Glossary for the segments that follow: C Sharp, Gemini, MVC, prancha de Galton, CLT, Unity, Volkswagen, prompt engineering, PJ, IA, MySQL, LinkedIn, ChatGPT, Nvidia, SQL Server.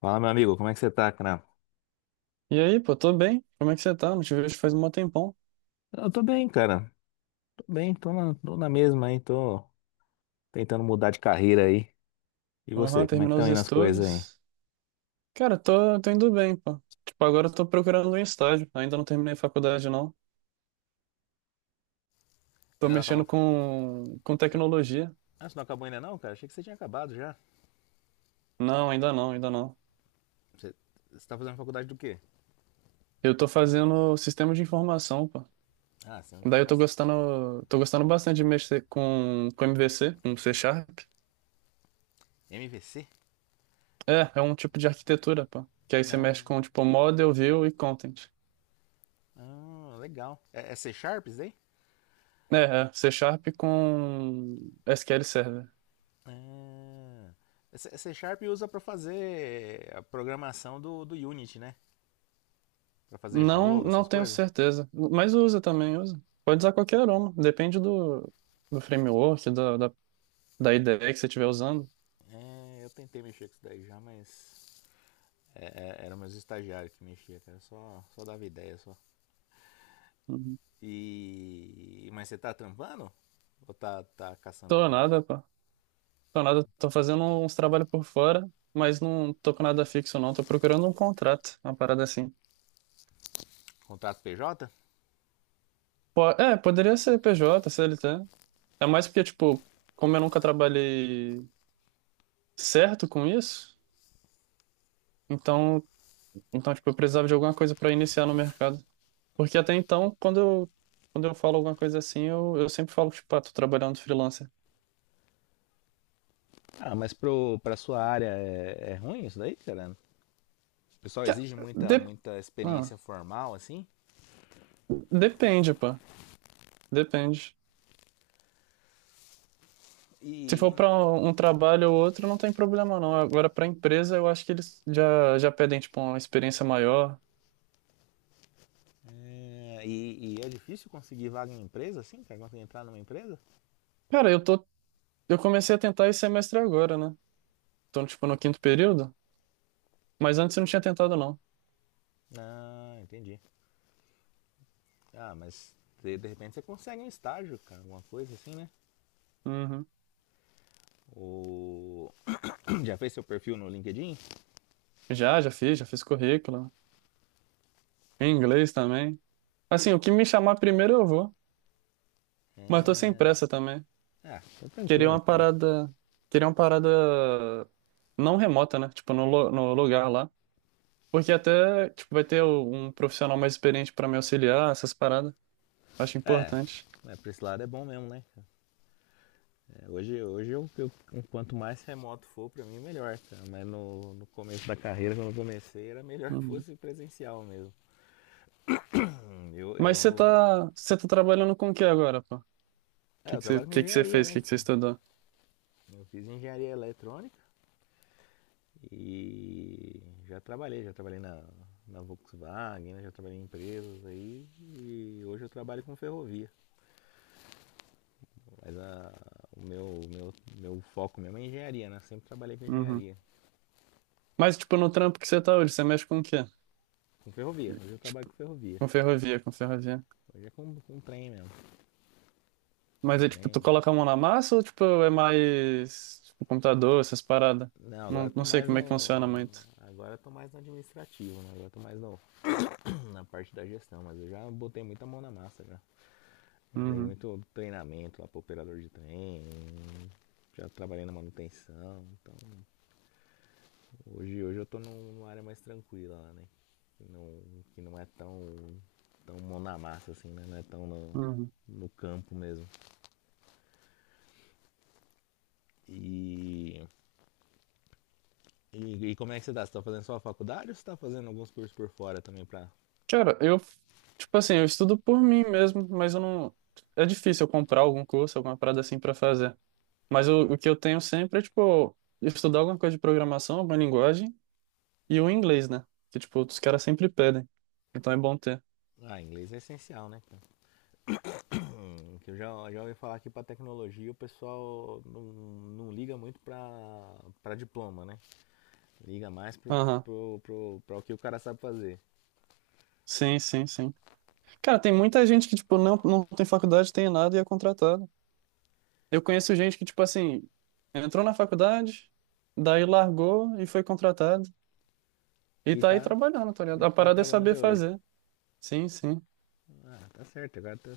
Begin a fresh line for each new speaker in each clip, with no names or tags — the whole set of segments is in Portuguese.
Fala, meu amigo, como é que você tá, cara?
E aí, pô, tô bem. Como é que você tá? Não te vejo faz um tempão.
Eu tô bem, cara. Tô bem, tô na mesma aí, tô tentando mudar de carreira aí. E você,
Aham,
como é que
terminou
estão
os
indo as coisas aí?
estudos. Cara, tô indo bem, pô. Tipo, agora eu tô procurando um estágio. Ainda não terminei faculdade, não. Tô
Ainda não
mexendo
acabou.
com
você-
tecnologia.
Ah, você não acabou ainda não, cara? Achei que você tinha acabado já.
Não, ainda não, ainda não.
Você, você tá fazendo faculdade do quê?
Eu tô fazendo sistema de informação, pô.
Ah, você é um de
Daí eu
formação.
tô gostando bastante de mexer com MVC, com C Sharp.
MVC?
É, é um tipo de arquitetura, pô. Que aí você mexe
Ah,
com, tipo, model, view e content.
ah, legal. É, é C Sharp isso daí?
É, C Sharp com SQL Server.
Ah, é C Sharp usa pra fazer a programação do, do Unity, né? Pra fazer
Não,
jogo,
não
essas
tenho
coisas.
certeza. Mas usa também, usa. Pode usar qualquer aroma. Depende do framework, da IDE que você estiver usando.
É, eu tentei mexer com isso daí já, mas. É, era meus estagiários que mexia, cara. Só dava ideia só.
Uhum.
E. Mas você tá trampando? Ou tá, tá
Tô
caçando
nada, pô. Tô nada. Tô fazendo uns trabalhos por fora, mas não tô com nada fixo, não. Tô procurando um contrato, uma parada assim.
contrato PJ?
É, poderia ser PJ, CLT. É mais porque, tipo, como eu nunca trabalhei certo com isso, então, então tipo, eu precisava de alguma coisa para iniciar no mercado. Porque até então, quando eu falo alguma coisa assim, eu sempre falo, tipo, ah, tô trabalhando freelancer.
Ah, pra sua área é, é ruim isso daí, cara? O pessoal
Que-
exige
ah,
muita,
de-
muita
ah,
experiência formal, assim.
depende, pô. Depende. Se for
E,
para um trabalho ou outro, não tem problema, não. Agora, para empresa, eu acho que eles já pedem, tipo, uma experiência maior.
e é difícil conseguir vaga em empresa, assim, cara? Conseguir entrar numa empresa?
Cara, eu tô, eu comecei a tentar esse semestre agora, né? Tô, tipo, no quinto período, mas antes eu não tinha tentado, não.
Ah, entendi. Ah, de repente você consegue um estágio, cara, alguma coisa assim, né?
Uhum.
Ou já fez seu perfil no LinkedIn?
Já fiz currículo. Em inglês também. Assim, o que me chamar primeiro eu vou, mas tô sem
É,
pressa também.
ah, tô
Queria
tranquilo
uma
então.
parada. Queria uma parada não remota, né? Tipo, no lugar lá. Porque até, tipo, vai ter um profissional mais experiente pra me auxiliar, essas paradas. Acho
É,
importante.
é, pra esse lado é bom mesmo, né? Cara? É, hoje hoje eu, quanto mais remoto for, pra mim melhor, cara. Mas no, no começo da carreira, quando eu comecei, era melhor que
Uhum.
fosse presencial mesmo. Hum, Eu,
Mas
eu,
você tá trabalhando com o que agora, pô? O
eu trabalho com
que que você
engenharia,
fez? O
né?
que que você
Cara?
estudou?
Eu fiz engenharia eletrônica e já trabalhei na Volkswagen, né? Já trabalhei em empresas aí e hoje eu trabalho com ferrovia. Mas a, o meu, meu, meu foco mesmo é engenharia, né? Eu sempre trabalhei com
Uhum.
engenharia.
Mas, tipo, no trampo que você tá hoje, você mexe com o quê?
Com ferrovia. Hoje eu trabalho
Tipo,
com ferrovia.
com ferrovia.
Hoje é com trem mesmo. Com
Mas é tipo,
trem.
tu coloca a mão na massa ou tipo, é mais tipo, computador, essas paradas?
Não, agora eu
Não,
tô
não sei
mais
como é que funciona
no.
muito.
Agora eu tô mais no administrativo, né? Agora eu tô mais no, Na parte da gestão, mas eu já botei muita mão na massa já. Já dei
Uhum,
muito treinamento lá pro operador de trem. Já trabalhei na manutenção. Então hoje eu tô numa área mais tranquila lá, né? Que não, que não é tão mão na massa assim, né? Não é tão no,
uhum.
no campo mesmo. E e como é que você tá? Você tá fazendo só a faculdade ou você tá fazendo alguns cursos por fora também pra.
Cara, eu, tipo assim, eu estudo por mim mesmo, mas eu não. É difícil eu comprar algum curso, alguma parada assim pra fazer. Mas o que eu tenho sempre é, tipo, estudar alguma coisa de programação, alguma linguagem e o inglês, né? Que, tipo, os caras sempre pedem. Então é bom ter.
Ah, inglês é essencial, né? Cara? Que eu já, já ouvi falar que pra tecnologia o pessoal não, não liga muito pra, pra diploma, né? Liga mais
Aham.
pro, pra o que o cara sabe fazer.
Sim, sim, sim. Cara, tem muita gente que, tipo, não tem faculdade, tem nada e é contratada. Eu conheço gente que, tipo assim, entrou na faculdade, daí largou e foi contratado. E
E
tá aí
tá,
trabalhando, tá ligado?
e
A
tá
parada é
trabalhando
saber
até hoje.
fazer. Sim, sim.
Ah, tá certo,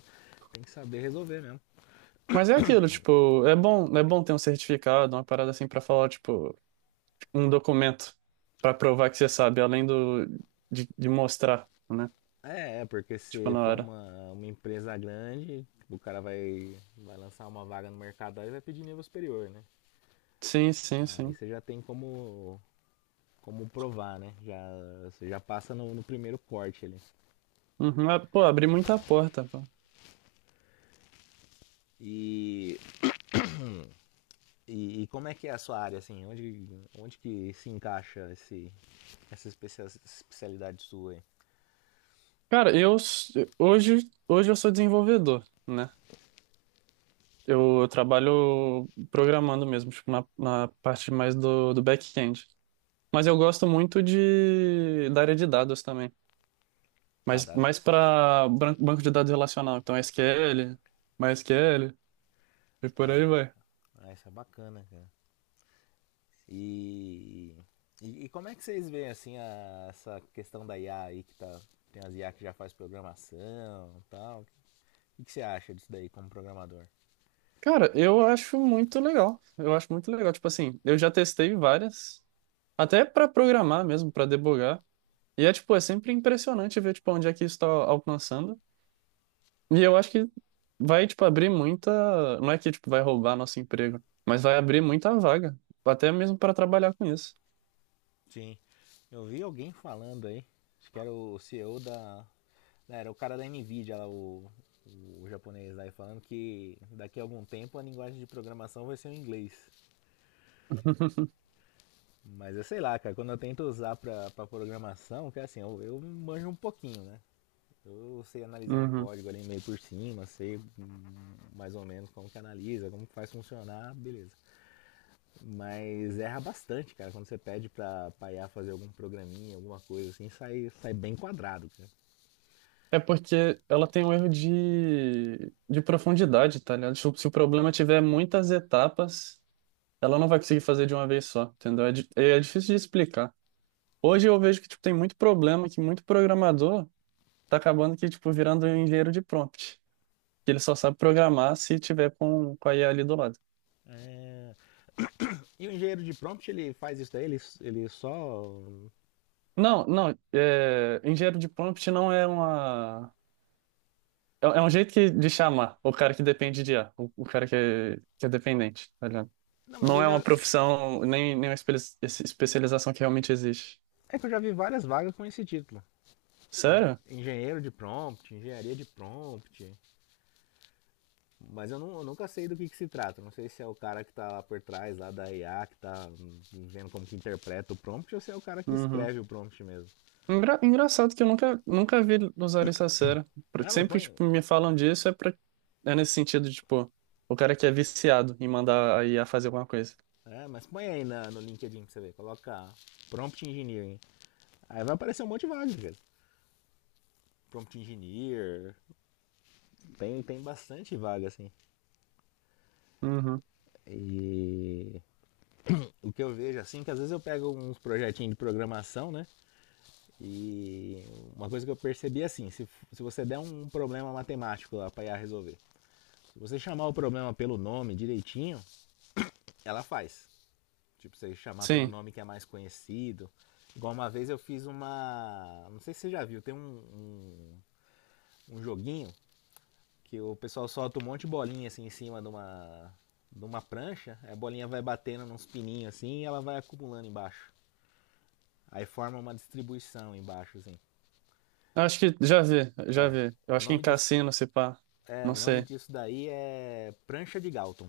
tem que saber resolver mesmo.
Mas é aquilo, tipo, é bom ter um certificado, uma parada assim pra falar, tipo, um documento pra provar que você sabe, além do de mostrar, né?
Porque
Tipo,
se
na
for
hora.
uma empresa grande, o cara vai, vai lançar uma vaga no mercado e vai pedir nível superior, né?
Sim, sim,
Aí
sim.
você já tem como provar, né? Já, você já passa no, no primeiro corte ali.
Uhum. Ah, pô, abri muita porta, pô.
E, e como é que é a sua área, assim? Onde, onde que se encaixa essa especialidade sua aí?
Cara, eu s- hoje, hoje eu sou desenvolvedor, né? Eu, trabalho programando mesmo, tipo, na parte mais do back-end. Mas eu gosto muito de, da área de dados também.
Ah,
Mas
dá.
mais para banco de dados relacional. Então, SQL, MySQL e por aí vai.
Ah, isso é bacana, cara. E, e como é que vocês veem, assim, essa questão da IA aí que tá... Tem as IA que já faz programação e tal. O que você acha disso daí como programador?
Cara, eu acho muito legal. Eu acho muito legal. Tipo assim, eu já testei várias, até para programar mesmo, para debugar. E é, tipo, é sempre impressionante ver, tipo, onde é que isso está alcançando. E eu acho que vai, tipo, abrir muita. Não é que, tipo, vai roubar nosso emprego, mas vai abrir muita vaga, até mesmo para trabalhar com isso.
Sim. Eu vi alguém falando aí, acho que era o CEO da. Não, era o cara da Nvidia lá, o japonês lá e falando que daqui a algum tempo a linguagem de programação vai ser o inglês. Mas eu sei lá, cara, quando eu tento usar pra, pra programação, que é assim, eu manjo um pouquinho, né? Eu sei analisar um
Uhum.
código ali meio por cima, sei mais ou menos como que analisa, como que faz funcionar, beleza. Mas erra bastante, cara, quando você pede pra, pra IA fazer algum programinha, alguma coisa assim, sai, sai bem quadrado, cara.
É porque ela tem um erro de profundidade, tá ligado? Tipo, se o problema tiver muitas etapas, ela não vai conseguir fazer de uma vez só, entendeu? É difícil de explicar. Hoje eu vejo que, tipo, tem muito problema, que muito programador tá acabando que, tipo, virando engenheiro de prompt. Que ele só sabe programar se tiver com a IA ali do lado.
É, e o engenheiro de prompt, ele faz isso daí, ele só.
Não, não, é, engenheiro de prompt não é uma. É, é um jeito que, de chamar o cara que depende de IA, o cara que é dependente, tá ligado?
Não, mas
Não
eu
é uma
já.
profissão, nem uma especialização que realmente existe.
É que eu já vi várias vagas com esse título.
Sério?
Engenheiro de prompt, engenharia de prompt. Mas eu, não eu nunca sei do que se trata. Não sei se é o cara que tá lá por trás, lá da IA, que tá vendo como que interpreta o prompt, ou se é o cara que
Uhum.
escreve o prompt mesmo.
Engraçado que eu nunca vi usar isso a sério.
Ah, mas
Sempre que
põe.
tipo, me falam disso é, pra, é nesse sentido, tipo, o cara que é viciado em mandar a IA fazer alguma coisa.
É, mas põe aí na, no LinkedIn pra você ver. Coloca prompt engineering. Aí vai aparecer um monte de vagas, cara. Prompt engineer. Tem, tem bastante vaga, assim.
Uhum.
E o que eu vejo, assim, que às vezes eu pego uns projetinhos de programação, né? E uma coisa que eu percebi, é assim, se você der um problema matemático lá pra IA resolver, se você chamar o problema pelo nome direitinho, ela faz. Tipo, você chamar pelo
Sim,
nome que é mais conhecido. Igual uma vez eu fiz uma. Não sei se você já viu, tem um um joguinho que o pessoal solta um monte de bolinha assim em cima de de uma prancha, a bolinha vai batendo nos pininhos assim e ela vai acumulando embaixo. Aí forma uma distribuição embaixo, assim.
acho que já vi, já
É,
vi. Eu
o
acho que em
nome disso,
cassino, se pá,
é,
não
o nome
sei.
disso daí é prancha de Galton.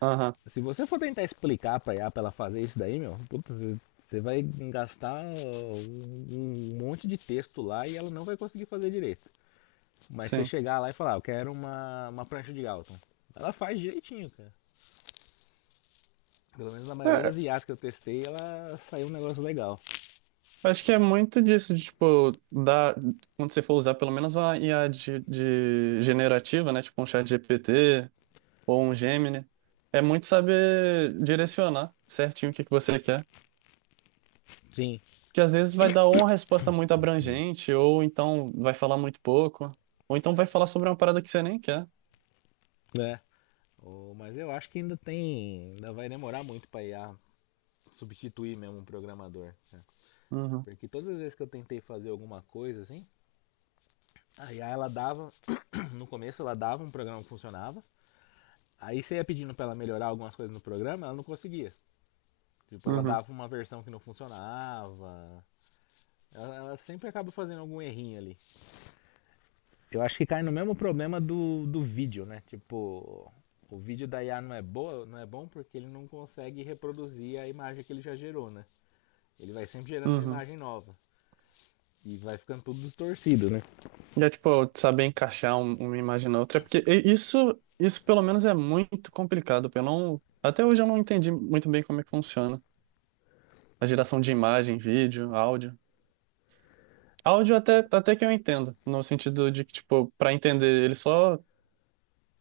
Aham,
Se você for tentar explicar pra IA pra ela fazer isso daí, meu, puta, vai gastar um monte de texto lá e ela não vai conseguir fazer direito. Mas você
sim.
chegar lá e falar, "Ah, eu quero uma prancha de Galton." Ela faz direitinho, cara. Pelo menos na maioria das
É,
IAs que eu testei, ela saiu um negócio legal.
acho que é muito disso, quando você for usar pelo menos uma IA de generativa, né? Tipo um chat GPT ou um Gemini, é muito saber direcionar certinho o que que você quer.
Sim,
Que às vezes vai dar ou uma resposta muito abrangente, ou então vai falar muito pouco, ou então vai falar sobre uma parada que você nem quer.
né? Oh, mas eu acho que ainda tem. Ainda vai demorar muito pra IA substituir mesmo um programador. Né?
Uhum,
Porque todas as vezes que eu tentei fazer alguma coisa assim, a IA ela dava. No começo ela dava um programa que funcionava. Aí você ia pedindo pra ela melhorar algumas coisas no programa, ela não conseguia. Tipo, ela
uhum,
dava uma versão que não funcionava. Ela sempre acaba fazendo algum errinho ali. Eu acho que cai no mesmo problema do, do vídeo, né? Tipo, o vídeo da IA não é boa, não é bom porque ele não consegue reproduzir a imagem que ele já gerou, né? Ele vai sempre gerando uma
uhum.
imagem nova e vai ficando tudo distorcido, né?
E é tipo, saber encaixar uma imagem na outra, porque isso, isso pelo menos é muito complicado. Porque eu não, até hoje eu não entendi muito bem como é que funciona. A geração de imagem, vídeo, áudio. Áudio até que eu entendo, no sentido de que, tipo, para entender,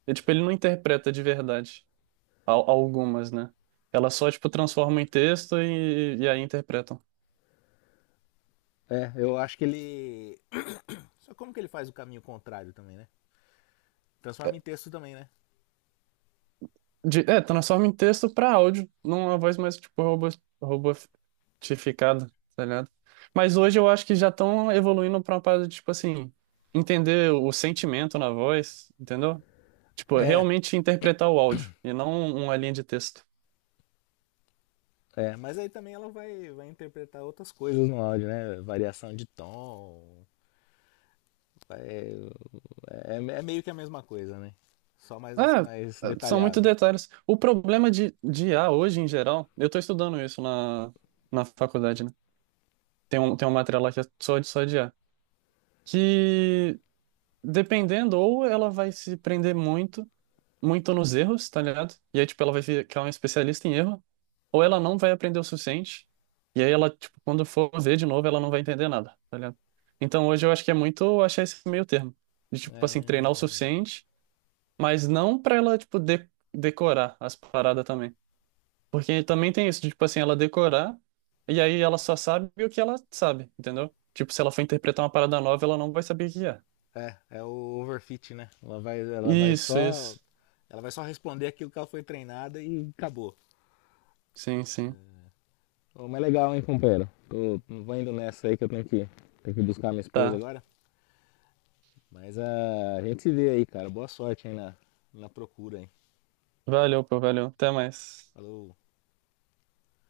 ele, tipo, ele não interpreta de verdade algumas, né? Ela só, tipo, transforma em texto e aí interpreta.
É, eu acho que ele só como que ele faz o caminho contrário também, né? Transforma em texto também, né?
É, transforma em texto pra áudio, numa voz mais tipo robô, robotificada, tá ligado? Mas hoje eu acho que já estão evoluindo pra uma parada de, tipo assim, entender o sentimento na voz, entendeu? Tipo,
É,
realmente interpretar o áudio e não uma linha de texto.
mas aí também ela vai, vai interpretar outras coisas no áudio, né? Variação de tom. É, é meio que a mesma coisa, né? Só mais, mais
É, é, são muito
detalhado.
detalhes. O problema de IA hoje, em geral, eu tô estudando isso na faculdade, né? Tem uma matéria lá que é só de IA. Que dependendo, ou ela vai se prender muito, muito nos erros, tá ligado? E aí, tipo, ela vai ver que ela é uma especialista em erro, ou ela não vai aprender o suficiente, e aí ela, tipo, quando for ver de novo, ela não vai entender nada, tá ligado? Então hoje eu acho que é muito achar esse meio termo, de, tipo, assim, treinar o
É...
suficiente, mas não pra ela, tipo, de decorar as paradas também. Porque também tem isso, de, tipo, assim, ela decorar, e aí ela só sabe o que ela sabe, entendeu? Tipo, se ela for interpretar uma parada nova, ela não vai saber o que é.
É, é o overfit, né? Ela vai
Isso,
só.
isso.
Ela vai só responder aquilo que ela foi treinada e acabou.
Sim, sim.
Ô, mas legal, hein, companheiro? Tô, vou indo nessa aí que eu tenho que buscar minha esposa
Tá.
agora. Mas ah, a gente se vê aí, cara. Boa sorte aí na, na procura, hein?
Valeu, pô, valeu. Até mais.
Falou.